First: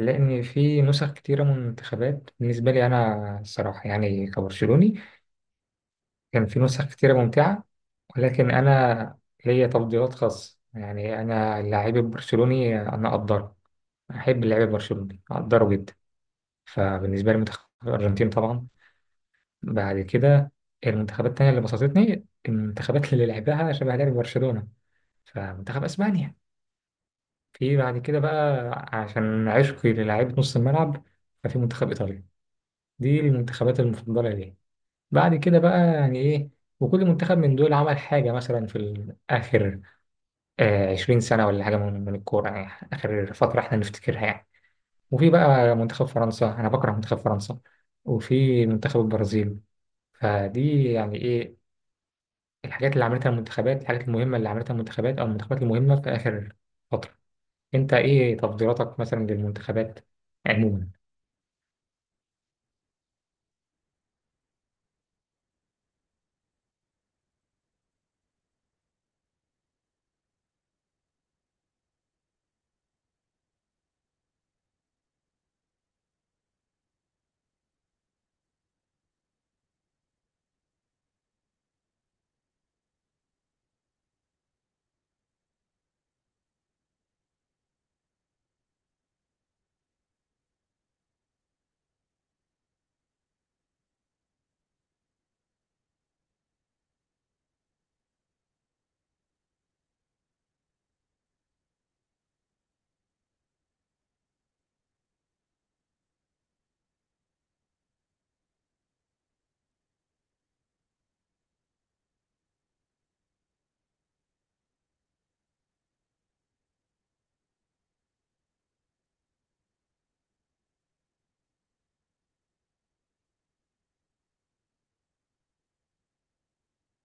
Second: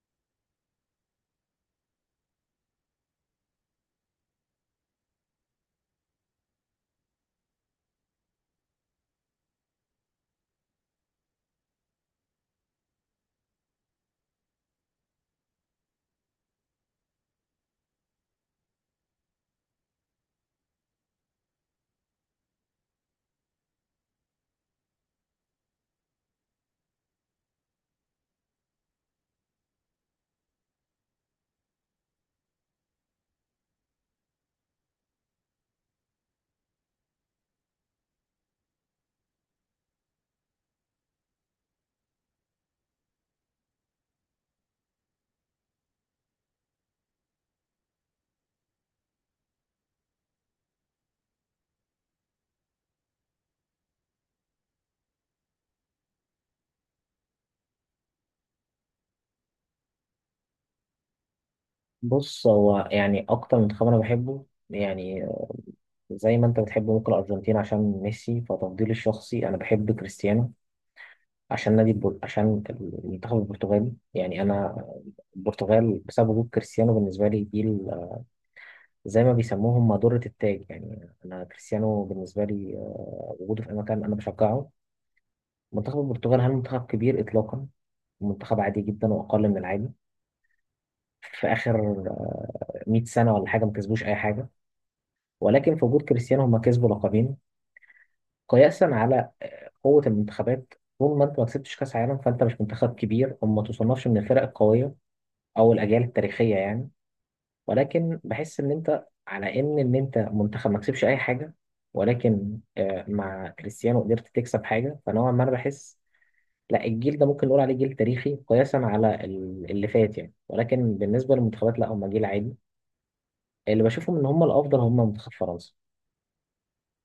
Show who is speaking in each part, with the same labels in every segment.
Speaker 1: لأن في نسخ كتيرة من المنتخبات، بالنسبة لي أنا الصراحة يعني كبرشلوني، كان في نسخ كتيرة ممتعة. ولكن أنا ليا تفضيلات خاصة. يعني أنا اللاعب البرشلوني أنا أقدره، أحب اللاعب البرشلوني أقدره جدا. فبالنسبة لي منتخب الأرجنتين طبعا، بعد كده المنتخبات التانية اللي بسطتني المنتخبات اللي لعبها شبه لعب برشلونة، فمنتخب أسبانيا. في بعد كده بقى عشان عشقي للاعيبة نص الملعب، ففي منتخب إيطاليا. دي المنتخبات المفضلة ليه. بعد كده بقى يعني إيه، وكل منتخب من دول عمل حاجة مثلا في آخر 20 سنة ولا حاجة من الكورة، يعني آخر فترة إحنا نفتكرها يعني. وفي بقى منتخب فرنسا، أنا بكره منتخب فرنسا، وفي منتخب البرازيل. فدي يعني إيه، الحاجات اللي عملتها المنتخبات، الحاجات المهمة اللي عملتها المنتخبات، أو المنتخبات المهمة في آخر فترة. أنت إيه تفضيلاتك مثلا للمنتخبات عموما؟
Speaker 2: بص، هو يعني أكتر منتخب أنا بحبه يعني زي ما أنت بتحب ممكن الأرجنتين عشان ميسي. فتفضيلي الشخصي أنا بحب كريستيانو عشان المنتخب البرتغالي يعني. أنا البرتغال بسبب وجود كريستيانو، بالنسبة لي زي ما بيسموهم مادورة التاج. يعني أنا كريستيانو بالنسبة لي، وجوده في أي مكان أنا بشجعه. منتخب البرتغال، هل منتخب كبير إطلاقا؟ منتخب عادي جدا وأقل من العادي، في آخر 100 سنة ولا حاجة ما كسبوش أي حاجة، ولكن في وجود كريستيانو هم كسبوا لقبين قياسا على قوة المنتخبات. طول ما انت ما كسبتش كأس عالم فانت مش منتخب كبير وما تصنفش من الفرق القوية او الاجيال التاريخية يعني. ولكن بحس ان انت على ان انت منتخب ما كسبش اي حاجة، ولكن مع كريستيانو قدرت تكسب حاجة. فنوعا ما انا بحس، لا، الجيل ده ممكن نقول عليه جيل تاريخي قياسا على اللي فات يعني، ولكن بالنسبة للمنتخبات لا، هم جيل عادي. اللي بشوفهم ان هم الافضل هم منتخب فرنسا.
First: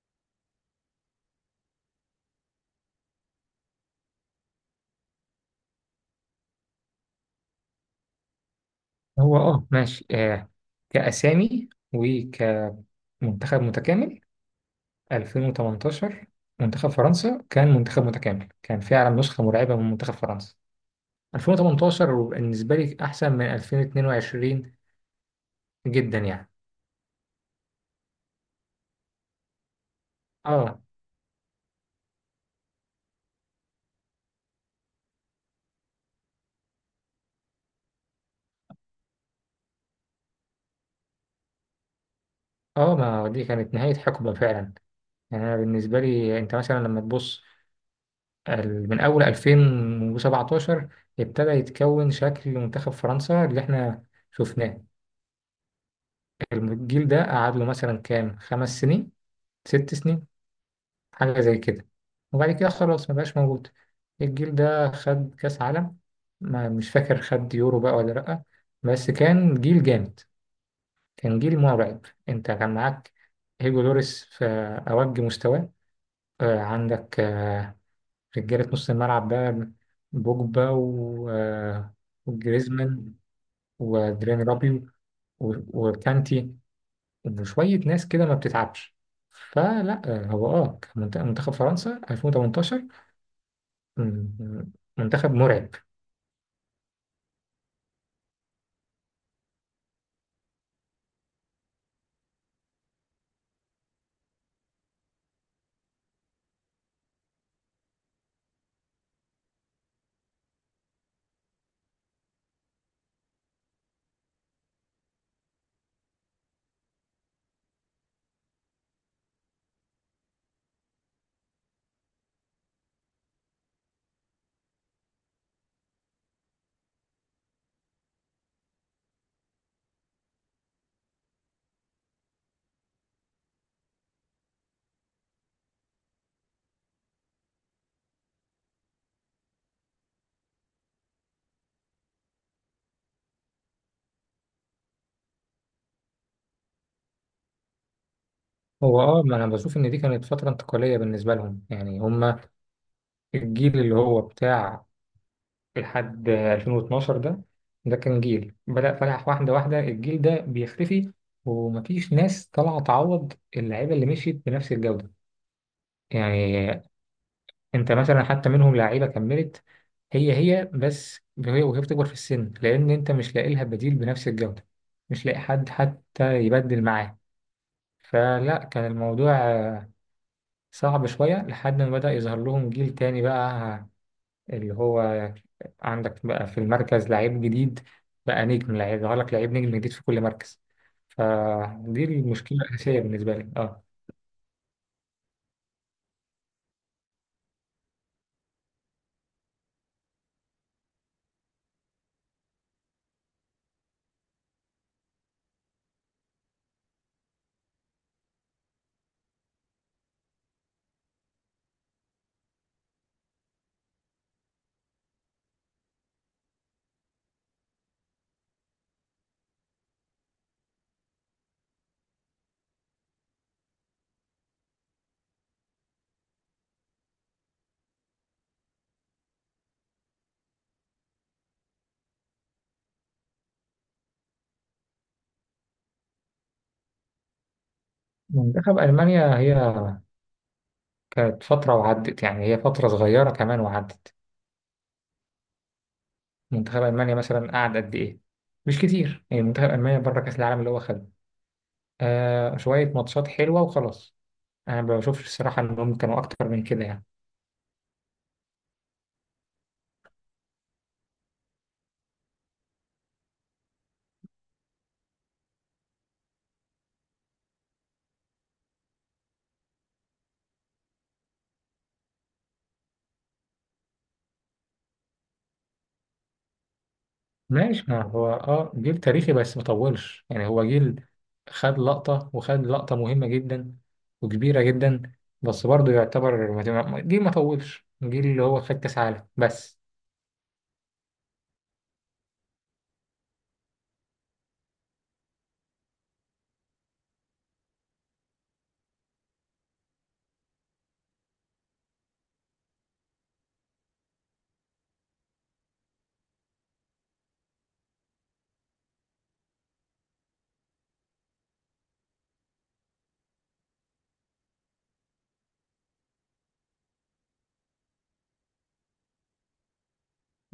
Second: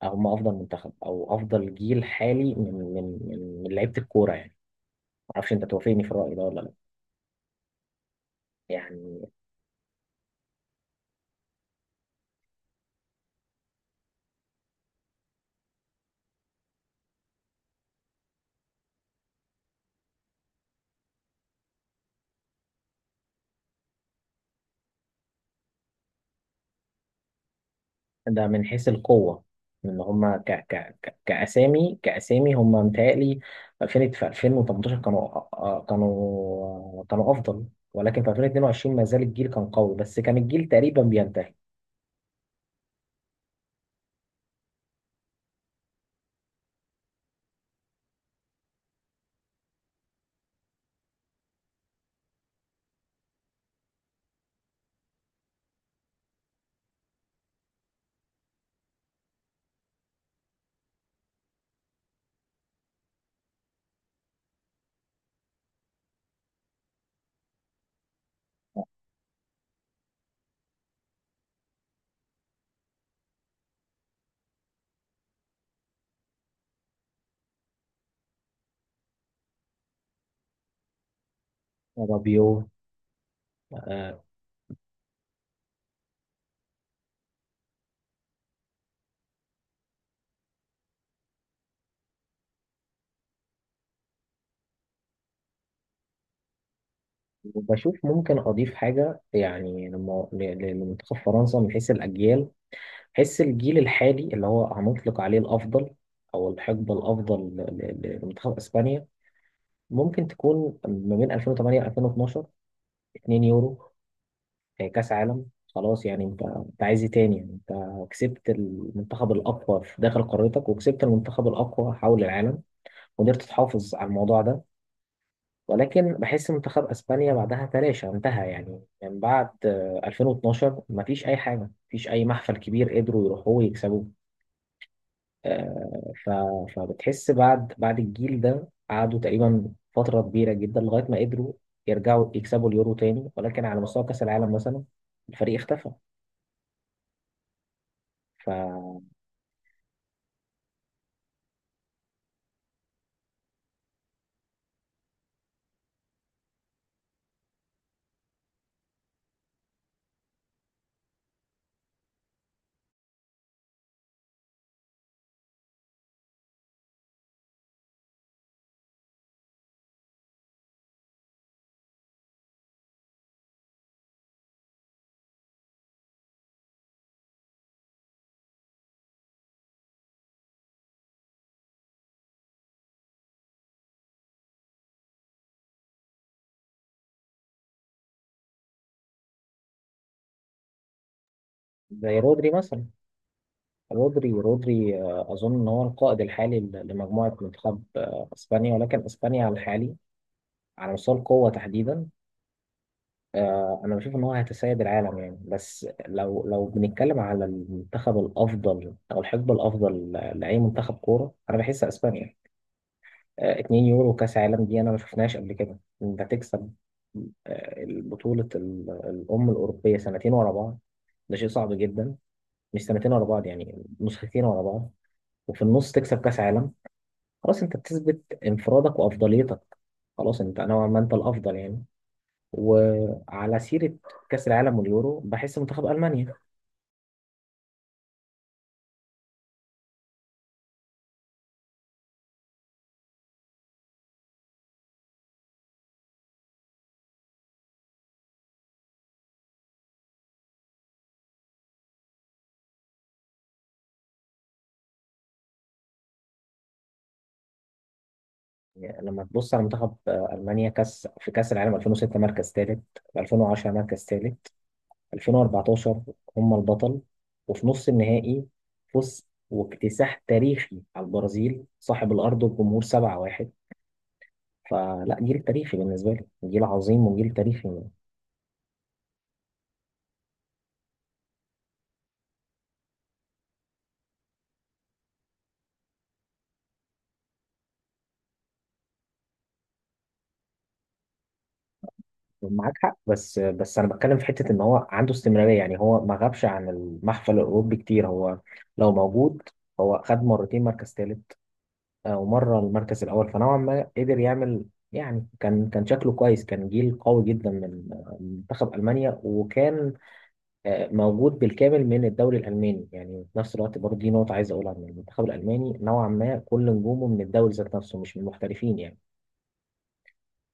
Speaker 2: هم افضل منتخب او افضل جيل حالي من لعيبة الكورة يعني. معرفش انت توافقني في الرأي ده ولا لا يعني.
Speaker 1: هو ماشي. كأسامي وكمنتخب متكامل، 2018 منتخب فرنسا كان منتخب متكامل، كان فعلا نسخة مرعبة من منتخب فرنسا. 2018 بالنسبة لي أحسن من 2022 جدا يعني.
Speaker 2: ده من حيث القوة، ان هما ك
Speaker 1: اه
Speaker 2: ك ك كأسامي كأسامي هما متهيألي 2000. في 2018 كانوا، كانوا أفضل، ولكن في 2022 ما زال الجيل كان قوي، بس كان الجيل تقريبا بينتهي.
Speaker 1: اه ما هو دي كانت نهاية حقبة فعلا. يعني أنا بالنسبة لي، أنت مثلا لما تبص من أول 2017 ابتدى يتكون شكل منتخب فرنسا اللي احنا شفناه. الجيل ده قعد له مثلا كام، خمس سنين، ست سنين، حاجة زي كده، وبعد كده خلاص ما بقاش موجود. الجيل ده خد كأس عالم، ما مش فاكر خد يورو بقى ولا لأ، بس كان جيل جامد، كان جيل مرعب. انت كان معاك هيجو لوريس في أوج مستواه، عندك رجالة نص الملعب بقى، بوجبا
Speaker 2: رابيو،
Speaker 1: وجريزمان
Speaker 2: آه،
Speaker 1: ودرين رابيو و- وكانتي. إنه شوية ناس كده ما بتتعبش. فلا، هو كان منتخب فرنسا 2018 م- منتخب مرعب.
Speaker 2: وبشوف ممكن أضيف حاجة يعني لمنتخب فرنسا من حيث الأجيال، حيث الجيل الحالي اللي هو هنطلق عليه الأفضل أو الحقبة الأفضل لمنتخب إسبانيا. ممكن تكون ما بين 2008 2012. 2 يورو، كاس عالم، خلاص. يعني انت عايز ايه تاني يعني؟ انت كسبت المنتخب الاقوى في داخل قارتك وكسبت المنتخب الاقوى حول العالم، وقدرت تحافظ على الموضوع ده. ولكن بحس منتخب اسبانيا بعدها تلاشى، انتهى يعني. من بعد 2012 مفيش اي حاجه، مفيش اي محفل كبير قدروا يروحوه ويكسبوه. آه، ف... فبتحس بعد الجيل ده قعدوا تقريبا فترة كبيرة جدا لغاية ما قدروا يرجعوا يكسبوا اليورو تاني، ولكن على مستوى كأس العالم مثلا الفريق اختفى، ف...
Speaker 1: هو ما انا بشوف ان دي كانت فترة انتقالية بالنسبة لهم. يعني هم الجيل اللي هو بتاع لحد 2012 ده، كان جيل بدأ فلاح واحدة واحدة الجيل ده بيختفي، ومفيش ناس طالعة تعوض اللعيبة اللي مشيت بنفس الجودة يعني. انت مثلا حتى منهم لعيبه كملت، هي بس، هي وهي بتكبر في السن، لان انت مش لاقي لها بديل بنفس الجوده، مش لاقي حد حتى يبدل معاه. فلا، كان الموضوع صعب شويه لحد ما بدا يظهر لهم جيل تاني بقى، اللي هو عندك بقى في المركز لعيب جديد، بقى نجم، لعيب يظهر لك لعيب نجم جديد في كل مركز. فدي
Speaker 2: زي رودري
Speaker 1: المشكله
Speaker 2: مثلا.
Speaker 1: الاساسيه بالنسبه لي اه
Speaker 2: رودري، أظن إن هو القائد الحالي لمجموعة منتخب إسبانيا. ولكن إسبانيا على الحالي، على مستوى القوة تحديدا، أنا بشوف إن هو هيتسيد العالم يعني. بس لو بنتكلم على المنتخب الأفضل أو الحقبة الأفضل لأي منتخب كورة، أنا بحس إسبانيا. 2 يورو كاس عالم، دي انا ما شفناش قبل كده. انت تكسب البطولة الأم الأوروبية سنتين ورا بعض، ده شيء صعب جدا. مش سنتين ورا بعض يعني، نسختين ورا بعض. وفي النص تكسب كأس عالم. خلاص أنت بتثبت انفرادك وأفضليتك. خلاص أنت نوعا ما أنت الأفضل يعني. وعلى سيرة كأس العالم واليورو، بحس منتخب ألمانيا.
Speaker 1: منتخب المانيا، هي كانت فتره وعدت، يعني هي فتره صغيره كمان وعدت. منتخب ألمانيا مثلا قعد قد إيه؟ مش كتير. يعني منتخب ألمانيا بره كأس العالم اللي هو خده، شوية ماتشات حلوة وخلاص، أنا ما بشوفش الصراحة إنهم كانوا أكتر من كده يعني.
Speaker 2: يعني لما تبص على منتخب ألمانيا، كأس في كأس العالم 2006 مركز ثالث، 2010 مركز ثالث، 2014 هم البطل. وفي نص النهائي فوز واكتساح تاريخي على البرازيل صاحب الأرض والجمهور 7-1. فلا، جيل تاريخي بالنسبة لي، جيل عظيم وجيل تاريخي.
Speaker 1: ماشي، ما هو جيل تاريخي، بس ما طولش. يعني هو جيل خد لقطة، وخد لقطة مهمة جدا وكبيرة جدا، بس برضه يعتبر جيل ما طولش، جيل اللي هو خد كأس عالم بس.
Speaker 2: معاك حق، بس بس أنا بتكلم في حتة إن هو عنده استمرارية يعني. هو ما غابش عن المحفل الأوروبي كتير، هو لو موجود. هو خد مرتين مركز ثالث ومرة المركز الأول، فنوعا ما قدر يعمل يعني. كان شكله كويس، كان جيل قوي جدا من منتخب ألمانيا، وكان موجود بالكامل من الدوري الألماني. يعني في نفس الوقت برضه دي نقطة عايز أقولها، إن المنتخب الألماني نوعا ما كل نجومه من الدوري ذات نفسه، مش من المحترفين يعني.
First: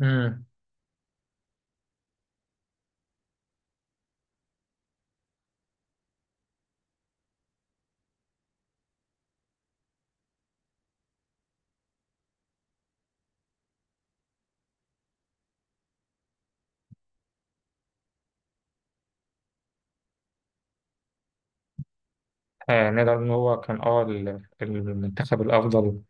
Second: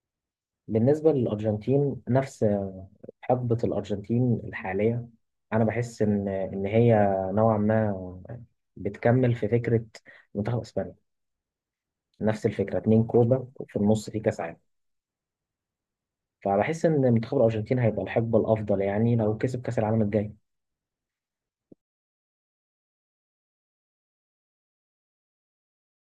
Speaker 1: امم
Speaker 2: بالنسبة للأرجنتين، نفس حقبة الأرجنتين الحالية، أنا بحس إن هي نوعا ما بتكمل في فكرة منتخب إسبانيا. نفس الفكرة، اتنين كوبا وفي النص في كأس عالم. فبحس إن منتخب الأرجنتين هيبقى الحقبة الأفضل يعني، لو كسب كأس العالم الجاي.
Speaker 1: آه، نقدر إن هو كان المنتخب الأفضل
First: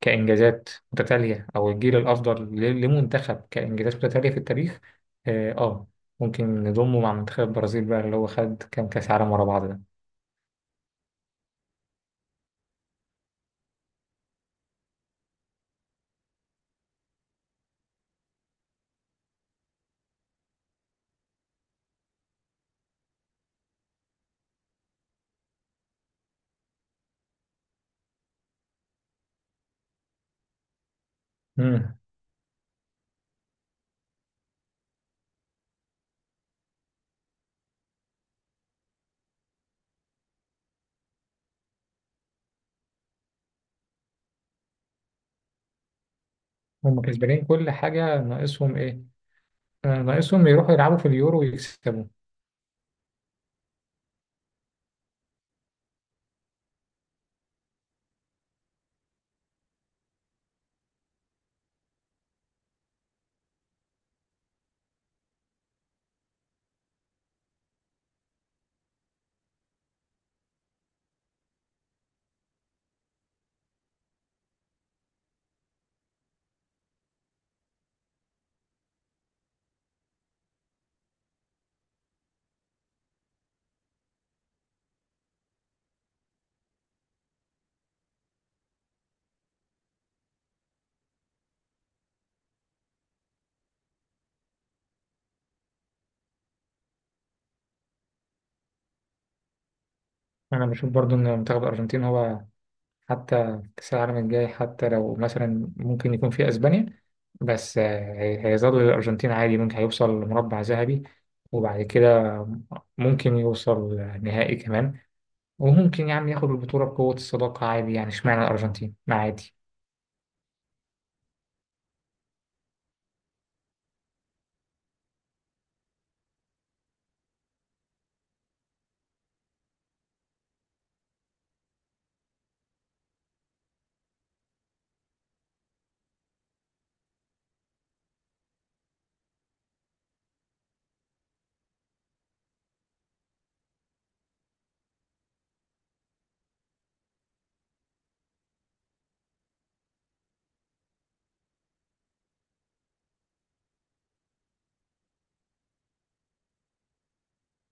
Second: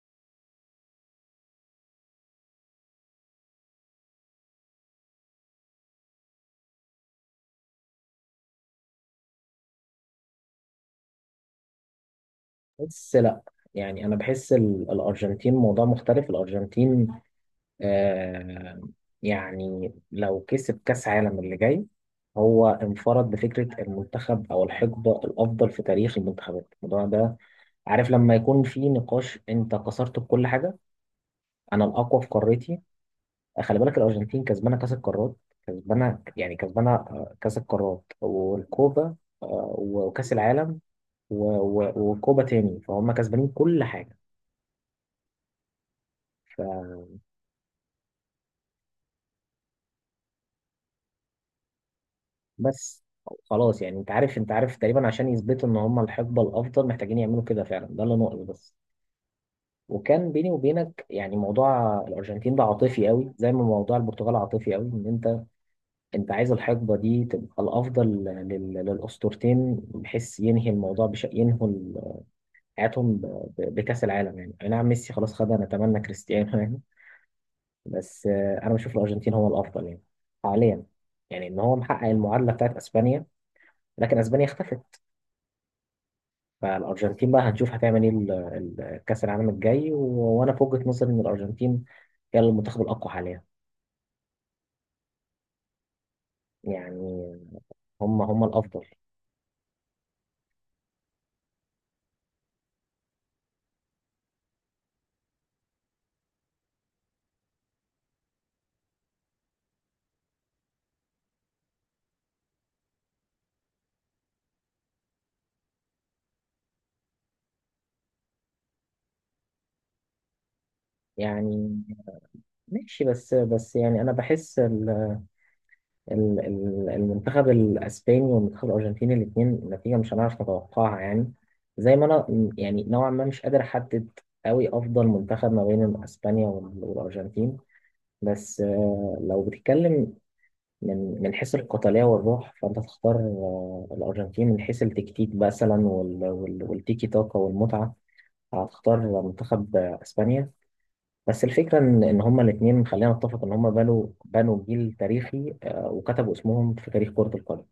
Speaker 1: كإنجازات متتالية، أو الجيل الأفضل لمنتخب كإنجازات متتالية في التاريخ. آه, آه ممكن نضمه مع منتخب البرازيل بقى اللي هو خد كام كأس عالم ورا بعض ده.
Speaker 2: بس لا، يعني انا بحس الارجنتين موضوع مختلف. الارجنتين، آه يعني لو كسب كاس عالم اللي جاي، هو انفرد بفكره المنتخب او الحقبه الافضل في تاريخ المنتخبات. الموضوع ده، عارف لما يكون في نقاش انت كسرت بكل حاجه. انا
Speaker 1: مم.
Speaker 2: الاقوى في قارتي. خلي بالك الارجنتين كسبانه كاس القارات، كسبانه يعني، كسبانه كاس القارات والكوبا، وكاس العالم و- وكوبا تاني. فهم كسبانين كل حاجه.
Speaker 1: هم كسبانين كل حاجة، ناقصهم إيه؟ آه، ناقصهم يروحوا يلعبوا في اليورو ويكسبوا.
Speaker 2: فبس، خلاص يعني انت عارف تقريبا عشان يثبتوا ان هم الحقبه الافضل محتاجين يعملوا كده فعلا، ده اللي ناقص بس. وكان بيني وبينك يعني موضوع الارجنتين ده عاطفي قوي، زي ما موضوع البرتغال عاطفي قوي، ان انت عايز الحقبه دي تبقى الافضل للاسطورتين، بحيث ينهي الموضوع ينهوا حياتهم، بكاس العالم يعني. اي نعم، ميسي خلاص خدها، نتمنى كريستيانو يعني. بس انا بشوف الارجنتين هو الافضل يعني حاليا. يعني ان هو محقق المعادله بتاعت اسبانيا، لكن اسبانيا اختفت. فالارجنتين بقى هنشوف هتعمل ايه كاس العالم الجاي. وانا في وجهة نظري ان الارجنتين هي المنتخب الاقوى حاليا يعني. هم الافضل
Speaker 1: أنا بشوف برضو إن منتخب الأرجنتين هو، حتى كأس العالم الجاي، حتى لو مثلا ممكن يكون في أسبانيا، بس آه، هيظل الأرجنتين عادي، ممكن هيوصل لمربع ذهبي، وبعد كده ممكن يوصل نهائي كمان، وممكن يا عم ياخد البطولة بقوة الصداقة عادي. يعني اشمعنى الأرجنتين ما عادي.
Speaker 2: يعني. ماشي، بس بس يعني انا بحس ال المنتخب الاسباني والمنتخب الارجنتيني، الاثنين نتيجه مش هنعرف نتوقعها يعني. زي ما انا، يعني نوعا ما مش قادر احدد قوي افضل منتخب ما بين اسبانيا والارجنتين. بس لو بتتكلم من حيث القتالية والروح فأنت تختار الأرجنتين. من حيث التكتيك مثلا والتيكي تاكا والمتعة، هتختار منتخب إسبانيا. بس الفكرة إن هما الاتنين، خلينا نتفق إن هما بنوا جيل تاريخي وكتبوا اسمهم في تاريخ كرة القدم.